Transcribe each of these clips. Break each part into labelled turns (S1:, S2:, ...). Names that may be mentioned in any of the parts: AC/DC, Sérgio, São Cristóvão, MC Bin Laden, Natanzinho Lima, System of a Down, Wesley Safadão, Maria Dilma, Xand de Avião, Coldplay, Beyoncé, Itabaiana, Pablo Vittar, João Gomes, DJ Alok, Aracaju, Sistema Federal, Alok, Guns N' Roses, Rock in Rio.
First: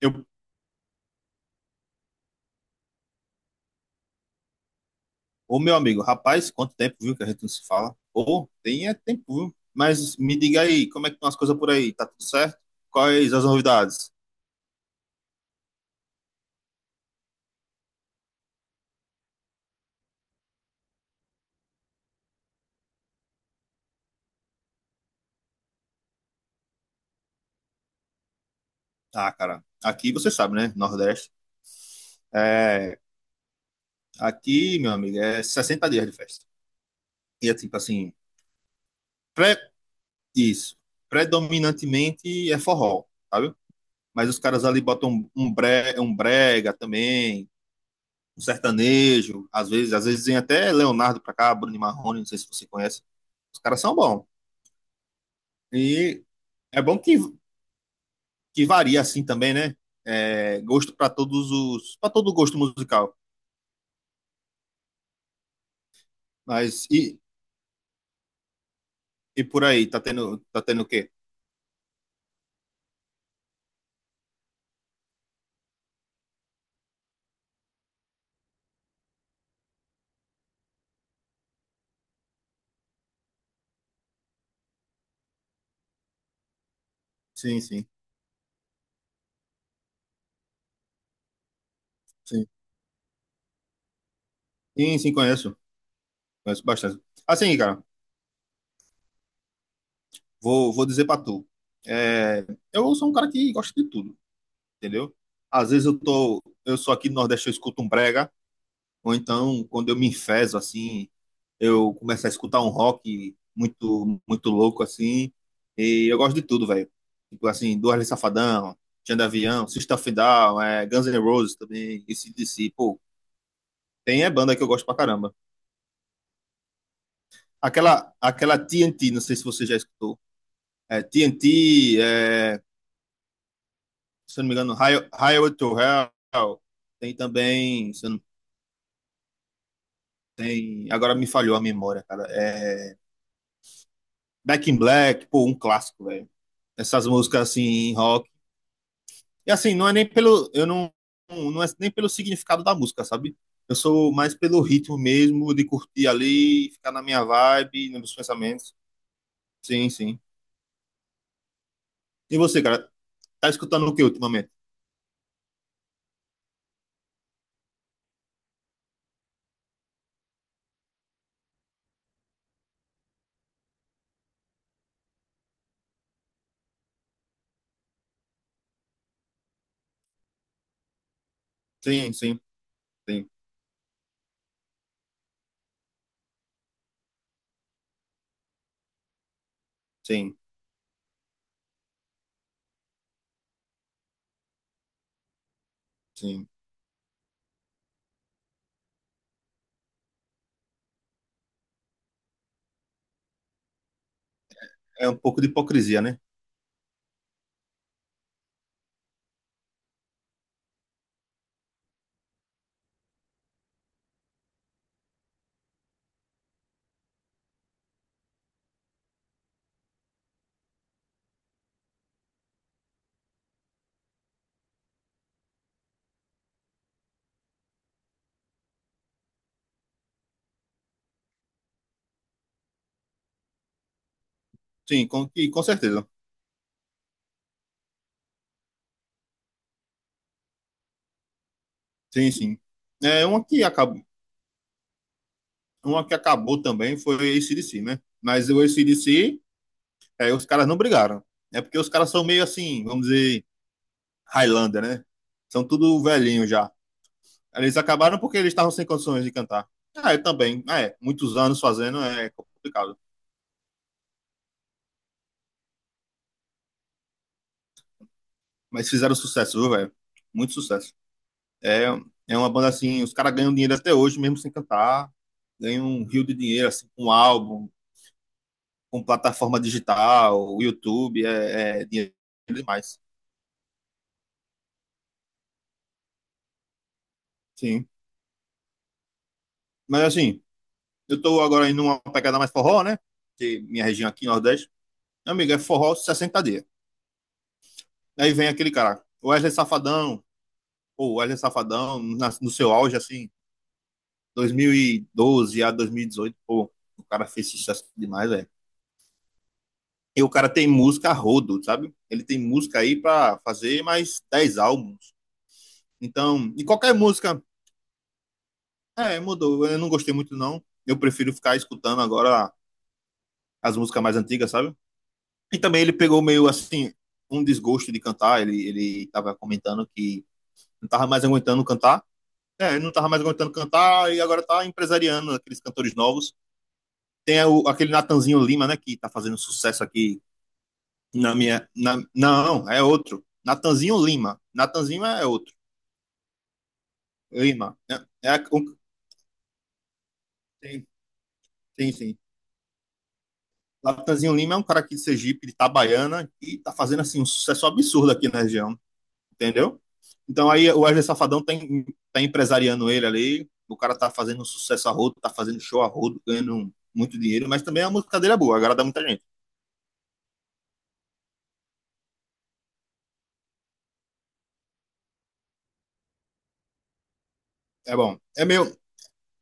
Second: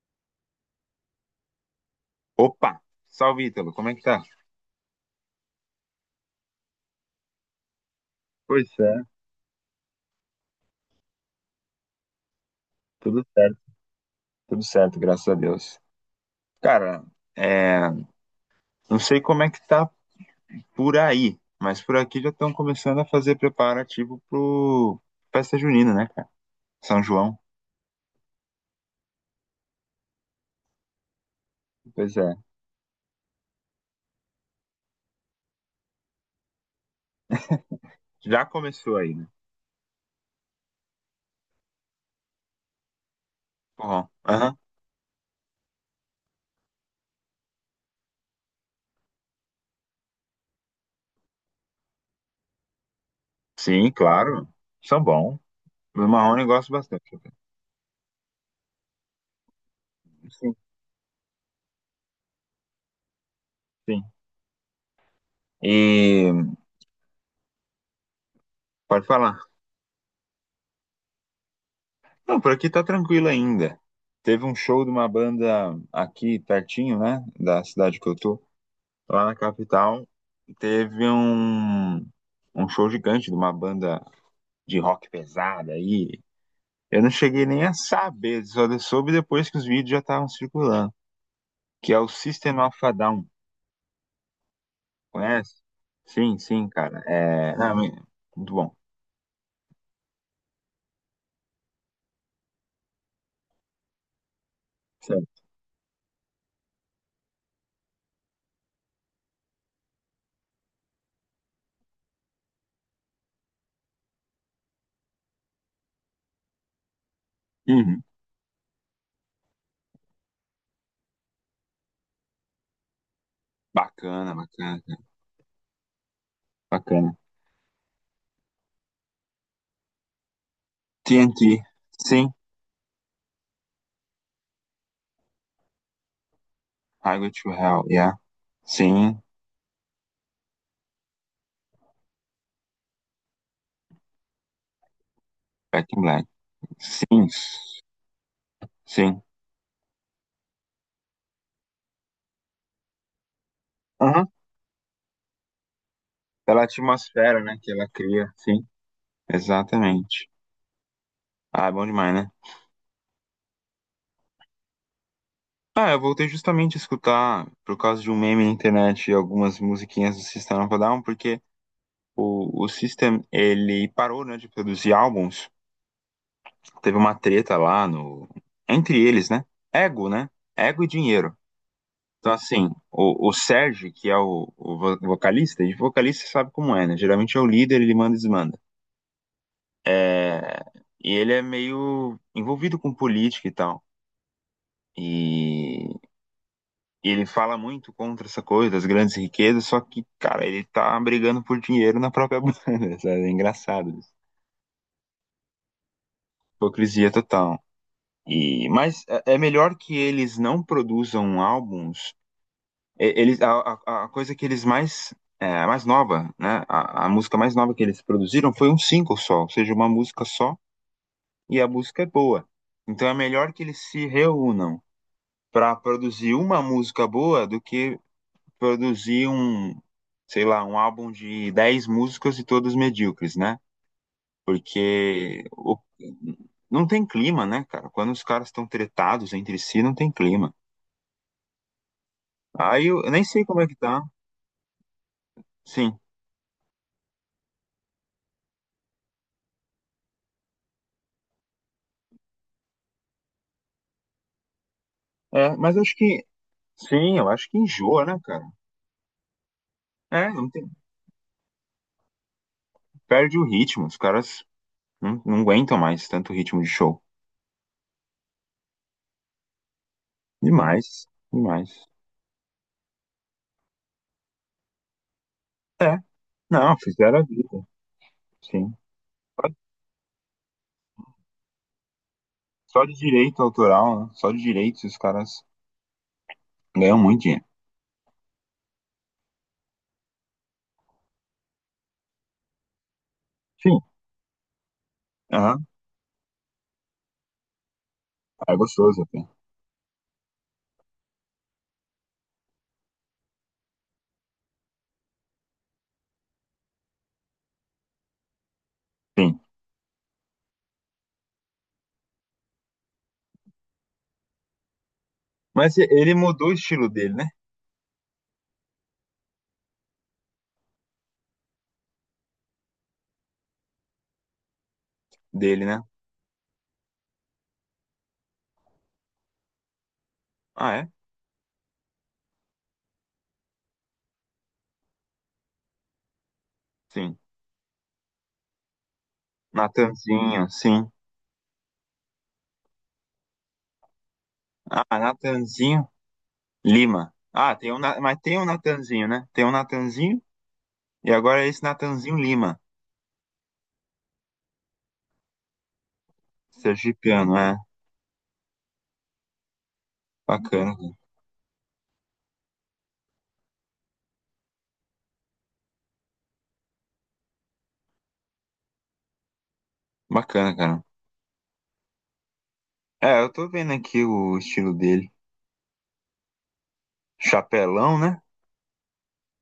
S1: Eu,
S2: Opa! Salve, Ítalo, como é que tá?
S1: ô meu amigo, rapaz, quanto tempo, viu, que a gente não se fala? Ô,
S2: Pois
S1: tem é
S2: é,
S1: tempo, viu? Mas me diga aí, como é que estão as coisas por aí? Tá tudo certo?
S2: tudo
S1: Quais as
S2: certo,
S1: novidades?
S2: tudo certo, graças a Deus. Cara, é, não sei como é que tá por aí, mas por aqui já estão começando a fazer preparativo pro festa junina, né, cara? São João.
S1: Ah, cara, aqui você sabe, né? Nordeste.
S2: Pois é.
S1: É, aqui, meu amigo, é 60 dias de festa. E é tipo assim,
S2: Já começou aí, né?
S1: pré, isso, predominantemente é forró, sabe?
S2: Forró.
S1: Mas os
S2: Aham.
S1: caras ali botam um brega também, um sertanejo, às vezes vem até Leonardo pra cá, Bruno e Marrone, não sei se você conhece. Os caras
S2: Sim,
S1: são bons.
S2: claro. São bom. Do
S1: E
S2: Marrone eu gosto
S1: é bom que,
S2: bastante.
S1: que varia assim também, né?
S2: Sim,
S1: É, gosto para todos os, para todo gosto musical.
S2: sim. E
S1: Mas e,
S2: pode falar.
S1: e por aí, tá tendo o quê?
S2: Não, por aqui tá tranquilo ainda. Teve um show de uma banda aqui pertinho, né? Da cidade que eu tô, lá na capital, teve um show gigante de uma banda de rock pesada aí. Eu não cheguei
S1: Sim,
S2: nem a
S1: sim,
S2: saber, só soube depois que os vídeos já estavam circulando, que é o
S1: sim.
S2: System of a Down,
S1: Sim, sim,
S2: conhece?
S1: conheço.
S2: Sim,
S1: Conheço
S2: sim, cara.
S1: bastante.
S2: É,
S1: Assim,
S2: não,
S1: cara,
S2: me- Muito bom.
S1: vou dizer pra tu. É, eu sou um cara que gosta de tudo, entendeu?
S2: Sério.
S1: Às vezes eu sou aqui no Nordeste, eu escuto um brega. Ou então, quando eu me enfezo, assim, eu começo a escutar um rock muito, muito louco, assim. E eu gosto de tudo, velho. Tipo assim, do
S2: Uhum.
S1: Wesley Safadão, Xand de Avião, System of a Down, é, Guns N' Roses também, AC/DC. Pô, tem é
S2: Bacana,
S1: banda que eu
S2: bacana,
S1: gosto pra
S2: cara,
S1: caramba.
S2: bacana.
S1: Aquela, aquela TNT, não sei se você já escutou. É,
S2: TNT,
S1: TNT,
S2: sim.
S1: é, se eu não me engano, Highway to Hell. Tem
S2: Highway to Hell,
S1: também, se eu
S2: yeah.
S1: não,
S2: Sim.
S1: tem, agora me falhou a memória, cara. É, Back in Black, pô, um
S2: Back in
S1: clássico,
S2: Black.
S1: velho. Essas
S2: Sim,
S1: músicas assim, rock.
S2: sim.
S1: E assim, não é nem pelo. Eu não. Não é nem pelo significado da música, sabe? Eu sou
S2: Uhum.
S1: mais pelo ritmo mesmo, de curtir
S2: Pela
S1: ali, ficar na minha
S2: atmosfera, né, que ela
S1: vibe, nos meus
S2: cria, sim.
S1: pensamentos. Sim, sim.
S2: Exatamente. Ah, é bom demais, né?
S1: E você, cara, tá escutando o que ultimamente?
S2: Ah, eu voltei justamente a escutar, por causa de um meme na internet, algumas musiquinhas do System of a Down, porque o System, ele parou, né, de produzir álbuns. Teve uma treta lá no... Entre eles, né? Ego, né? Ego e dinheiro.
S1: Sim,
S2: Então,
S1: sim,
S2: assim, o,
S1: sim,
S2: o Sérgio, que é o vocalista, e vocalista sabe como é, né? Geralmente é o líder, ele manda e desmanda.
S1: sim,
S2: É... E ele é meio envolvido com política e tal. E
S1: sim.
S2: E ele fala muito contra essa coisa das grandes riquezas, só que, cara, ele tá brigando por dinheiro na própria banda, sabe? É engraçado isso.
S1: É um pouco de hipocrisia, né?
S2: Hipocrisia total. E, mas é melhor que eles não produzam álbuns. E- Eles, a, a coisa que eles mais, mais nova, né? A música mais nova que eles produziram foi um single só, ou seja, uma música só, e a música é boa. Então é melhor que eles se reúnam para produzir uma música boa do que produzir sei lá, um álbum de 10 músicas e todas medíocres, né?
S1: Sim,
S2: Porque
S1: e com
S2: o-
S1: certeza.
S2: não tem clima, né, cara? Quando os caras estão tretados entre si, não tem clima.
S1: Sim, sim.
S2: Aí eu nem
S1: É,
S2: sei
S1: uma
S2: como
S1: que
S2: é que tá.
S1: acabou,
S2: Sim.
S1: uma que acabou também foi o AC/DC, né? Mas o AC/DC, os caras não brigaram. É porque os caras são meio assim, vamos dizer, Highlander, né?
S2: É,
S1: São
S2: mas acho
S1: tudo
S2: que.
S1: velhinho já.
S2: Sim, eu acho que
S1: Eles
S2: enjoa,
S1: acabaram
S2: né,
S1: porque
S2: cara?
S1: eles estavam sem condições de cantar. Ah, eu
S2: É, não
S1: também.
S2: tem,
S1: Ah, é, muitos anos fazendo é complicado.
S2: perde o ritmo. Os caras não aguentam mais tanto ritmo de show.
S1: Mas fizeram sucesso, viu, velho? Muito sucesso.
S2: Demais,
S1: É,
S2: demais.
S1: é uma banda assim, os caras ganham dinheiro até hoje, mesmo sem cantar. Ganham
S2: É,
S1: um rio de dinheiro,
S2: não,
S1: assim, com
S2: fizeram a vida.
S1: álbum,
S2: Sim.
S1: com
S2: Só
S1: plataforma digital, YouTube, é, é dinheiro
S2: Só de
S1: demais.
S2: direito autoral, né? Só de direitos os caras ganham muito dinheiro.
S1: Sim. Mas assim, eu tô agora indo numa pegada mais forró, né? Que
S2: Sim.
S1: minha região aqui, Nordeste. Meu amigo, é
S2: Aham.
S1: forró 60 dias. Aí vem
S2: Ah, é
S1: aquele
S2: gostoso
S1: cara,
S2: até.
S1: o Wesley Safadão, pô, o Wesley Safadão, no seu auge, assim, 2012 a 2018, pô, o cara fez sucesso demais, velho.
S2: Sim.
S1: E o cara tem música a rodo, sabe? Ele tem música aí pra fazer mais 10 álbuns.
S2: Mas ele mudou o
S1: Então, e
S2: estilo
S1: qualquer
S2: dele, né?
S1: música, é, mudou. Eu não gostei muito, não. Eu prefiro ficar escutando agora as músicas mais antigas, sabe? E
S2: Dele,
S1: também
S2: né?
S1: ele pegou meio assim, um desgosto de cantar. Ele tava comentando que
S2: Ah, é?
S1: não tava mais aguentando cantar. É, não tava mais aguentando cantar e agora tá empresariando aqueles cantores novos.
S2: Sim.
S1: Tem o- aquele Natanzinho Lima, né, que tá fazendo sucesso aqui
S2: Natanzinho, sim.
S1: não, é outro. Natanzinho Lima.
S2: Ah,
S1: Natanzinho é outro.
S2: Natanzinho Lima. Ah, tem
S1: Lima.
S2: um,
S1: É,
S2: Mas tem um
S1: é um,
S2: Natanzinho, né? Tem um Natanzinho
S1: tem,
S2: e agora é esse
S1: tem,
S2: Natanzinho
S1: sim.
S2: Lima.
S1: Natanzinho Lima é um cara aqui de Sergipe, de Itabaiana, e tá fazendo assim um
S2: Sergipiano, é.
S1: sucesso absurdo aqui na região, entendeu? Então aí o
S2: Bacana.
S1: Wesley Safadão tá, tá empresariando ele ali. O cara tá fazendo sucesso a rodo, tá fazendo show a rodo, ganhando muito dinheiro, mas também a música dele é boa, agrada muita gente.
S2: Bacana, cara. É, eu tô vendo aqui o estilo dele. Chapelão,
S1: É bom.
S2: né?
S1: É meio,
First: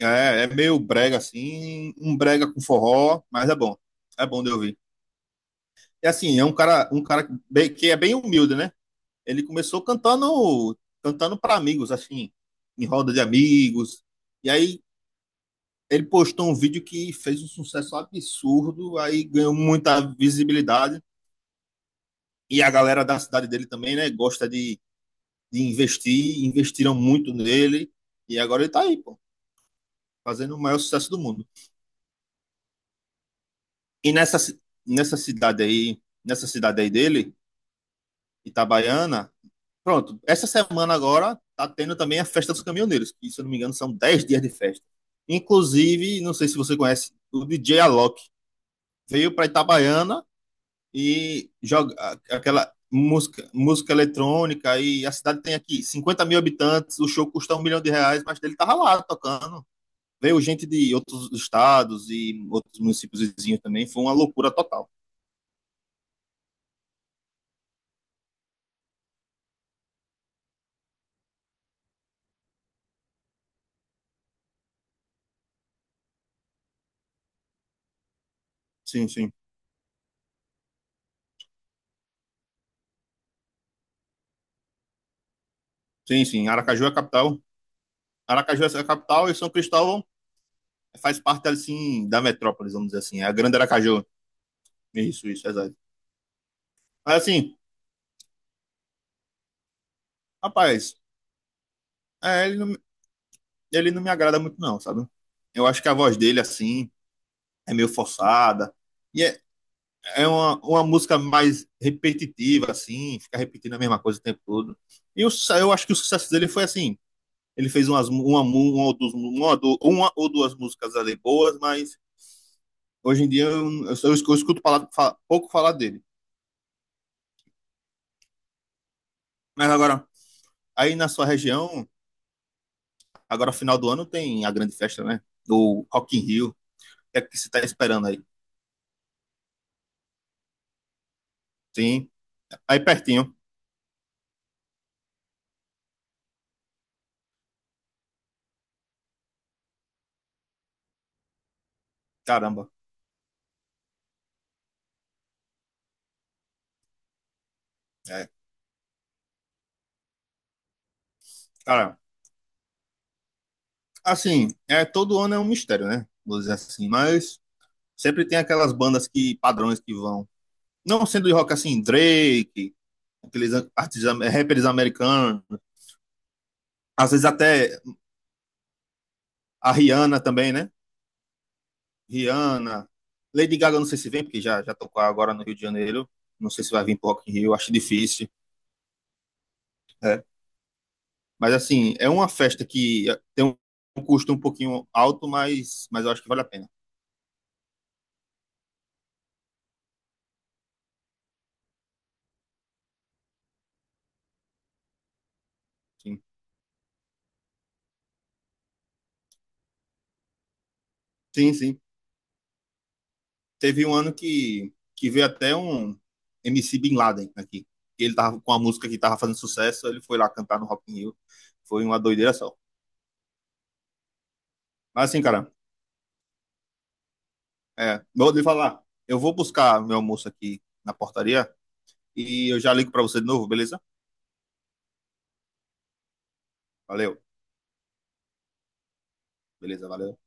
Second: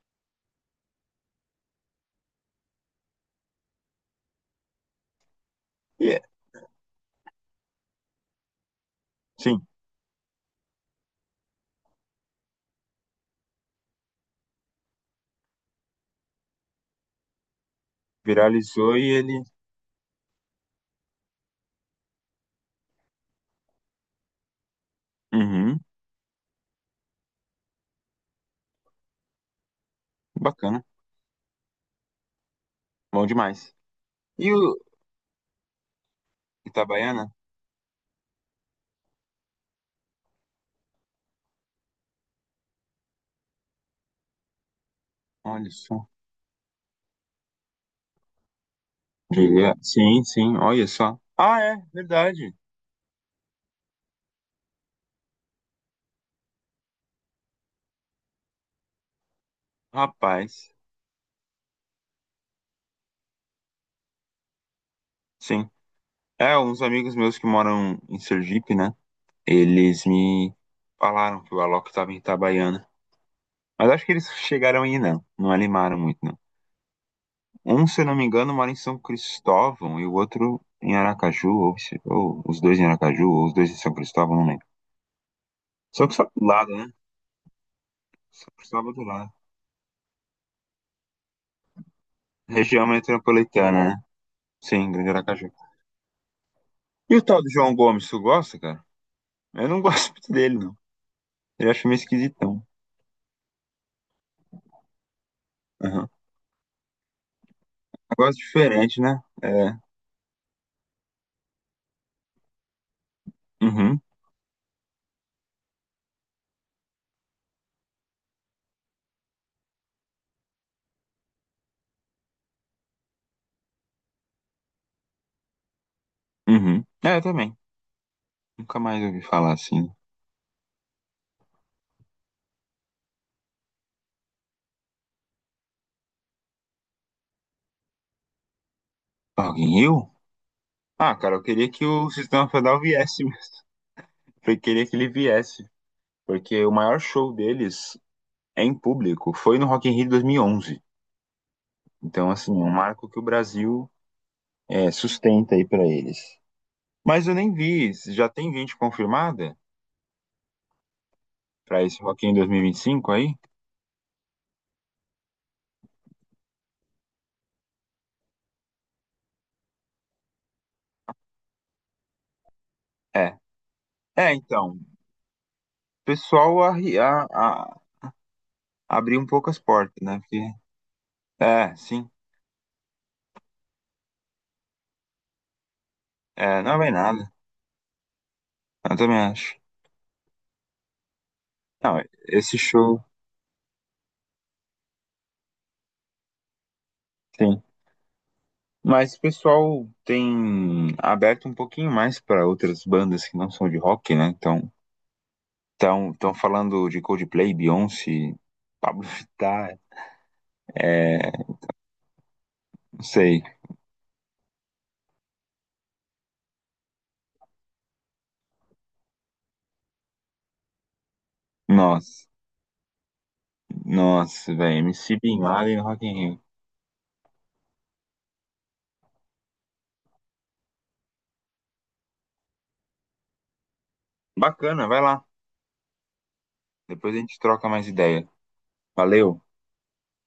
S1: é, é meio brega assim, um brega com forró, mas é bom. É bom de ouvir.
S2: E
S1: E
S2: é.
S1: assim, é um cara que é bem humilde, né? Ele
S2: Sim.
S1: começou cantando, cantando para amigos, assim, em roda de amigos. E aí ele postou um vídeo que fez um sucesso
S2: Viralizou
S1: absurdo,
S2: e
S1: aí
S2: ele.
S1: ganhou muita visibilidade. E a galera da cidade dele também, né? Gosta de
S2: Uhum.
S1: investir, investiram muito nele. E agora ele tá aí, pô, fazendo o maior
S2: Bacana.
S1: sucesso do mundo.
S2: Bom demais.
S1: E nessa,
S2: E
S1: ci-
S2: o
S1: nessa cidade aí
S2: Itabaiana?
S1: dele, Itabaiana, pronto, essa semana agora tá tendo também a Festa dos Caminhoneiros, que se eu não me engano são 10 dias de festa.
S2: Olha só.
S1: Inclusive, não sei se você conhece, o DJ Alok veio para
S2: Diria. Sim,
S1: Itabaiana
S2: sim, olha só.
S1: e
S2: Ah, é,
S1: joga
S2: verdade.
S1: aquela música, música eletrônica e a cidade tem aqui 50 mil habitantes, o show custa 1 milhão de reais, mas ele tava lá tocando. Veio gente
S2: Rapaz,
S1: de outros estados e outros municípios vizinhos também, foi uma loucura total.
S2: sim. É, uns amigos meus que moram em Sergipe, né? Eles me falaram que o Alok estava em Itabaiana. Mas acho que eles chegaram aí, não. Não animaram muito, não. Um, se eu não me engano, mora em São
S1: Sim, sim.
S2: Cristóvão e o outro em Aracaju, ou, ou os dois em Aracaju, ou os dois em São Cristóvão, não lembro. Só que só
S1: Sim,
S2: do
S1: sim.
S2: lado,
S1: Aracaju é
S2: né?
S1: a capital.
S2: São
S1: Aracaju é a
S2: Cristóvão do
S1: capital
S2: lado.
S1: e São Cristóvão faz parte, assim, da metrópole,
S2: Região
S1: vamos dizer assim. É a grande
S2: metropolitana, né?
S1: Aracaju.
S2: Sim, Grande
S1: Isso,
S2: Aracaju.
S1: exato.
S2: E o
S1: Mas,
S2: tal do
S1: assim,
S2: João Gomes, tu gosta, cara? Eu não gosto muito dele, não.
S1: rapaz,
S2: Ele acho meio
S1: é, ele
S2: esquisitão.
S1: não, ele não me agrada muito, não, sabe? Eu acho que a
S2: Aham.
S1: voz dele, assim, é meio
S2: Negócio
S1: forçada.
S2: diferente, né?
S1: E é,
S2: É.
S1: é uma música mais repetitiva, assim, fica repetindo a mesma
S2: Uhum.
S1: coisa o tempo todo. Eu acho que o sucesso dele foi assim. Ele fez uma ou duas músicas ali boas, mas hoje em dia eu escuto pouco falar dele.
S2: Uhum. É, eu também. Nunca mais ouvi falar
S1: Mas
S2: assim.
S1: agora, aí na sua região, agora final do ano tem a grande festa, né? Do Rock in Rio. O que é que você tá esperando aí?
S2: Alguém eu? Ah, cara, eu queria que o
S1: Sim,
S2: Sistema Federal
S1: aí
S2: viesse
S1: pertinho.
S2: mesmo. Eu queria que ele viesse. Porque o maior show deles é em público foi no Rock in Rio de 2011. Então, assim, é um
S1: Caramba.
S2: marco que o Brasil, sustenta aí pra eles. Mas eu nem vi. Já
S1: É.
S2: tem gente confirmada pra
S1: Cara,
S2: esse Rock in Rio 2025 aí?
S1: assim, é, todo ano é um mistério, né? Vou dizer assim, mas sempre tem aquelas bandas que, padrões que vão. Não sendo de rock assim, Drake,
S2: É.
S1: aqueles artistas, é,
S2: É,
S1: rappers
S2: então.
S1: americanos,
S2: O pessoal
S1: às vezes até
S2: abrir um pouco as
S1: a
S2: portas, né?
S1: Rihanna
S2: Porque,
S1: também, né?
S2: é, sim,
S1: Rihanna, Lady Gaga, não sei se vem, porque já, tocou agora no Rio de Janeiro. Não
S2: é,
S1: sei se
S2: não
S1: vai
S2: vai
S1: vir pro
S2: nada,
S1: Rock in Rio, acho difícil.
S2: eu também acho.
S1: É. Mas, assim,
S2: Não,
S1: é uma
S2: esse
S1: festa
S2: show,
S1: que tem um custo um pouquinho alto, mas eu acho que vale a pena.
S2: sim. Mas o pessoal tem aberto um pouquinho mais para outras bandas que não são de rock, né? Então, estão
S1: Sim,
S2: tão falando de Coldplay, Beyoncé, Pablo Vittar, é,
S1: sim. Sim.
S2: não sei.
S1: Teve um ano que veio até um MC Bin Laden aqui. Ele tava com a música que tava fazendo sucesso, ele foi lá cantar no Rock in Rio. Foi uma
S2: Nossa,
S1: doideira só.
S2: nossa, velho,
S1: Mas,
S2: MC
S1: assim,
S2: Bin
S1: cara,
S2: Laden, no Rock in Rio.
S1: é, vou lhe falar. Eu vou buscar meu almoço aqui na portaria e eu já ligo para você de novo, beleza?
S2: Bacana, vai lá. Depois a
S1: Valeu.
S2: gente troca mais ideia. Valeu.
S1: Beleza, valeu.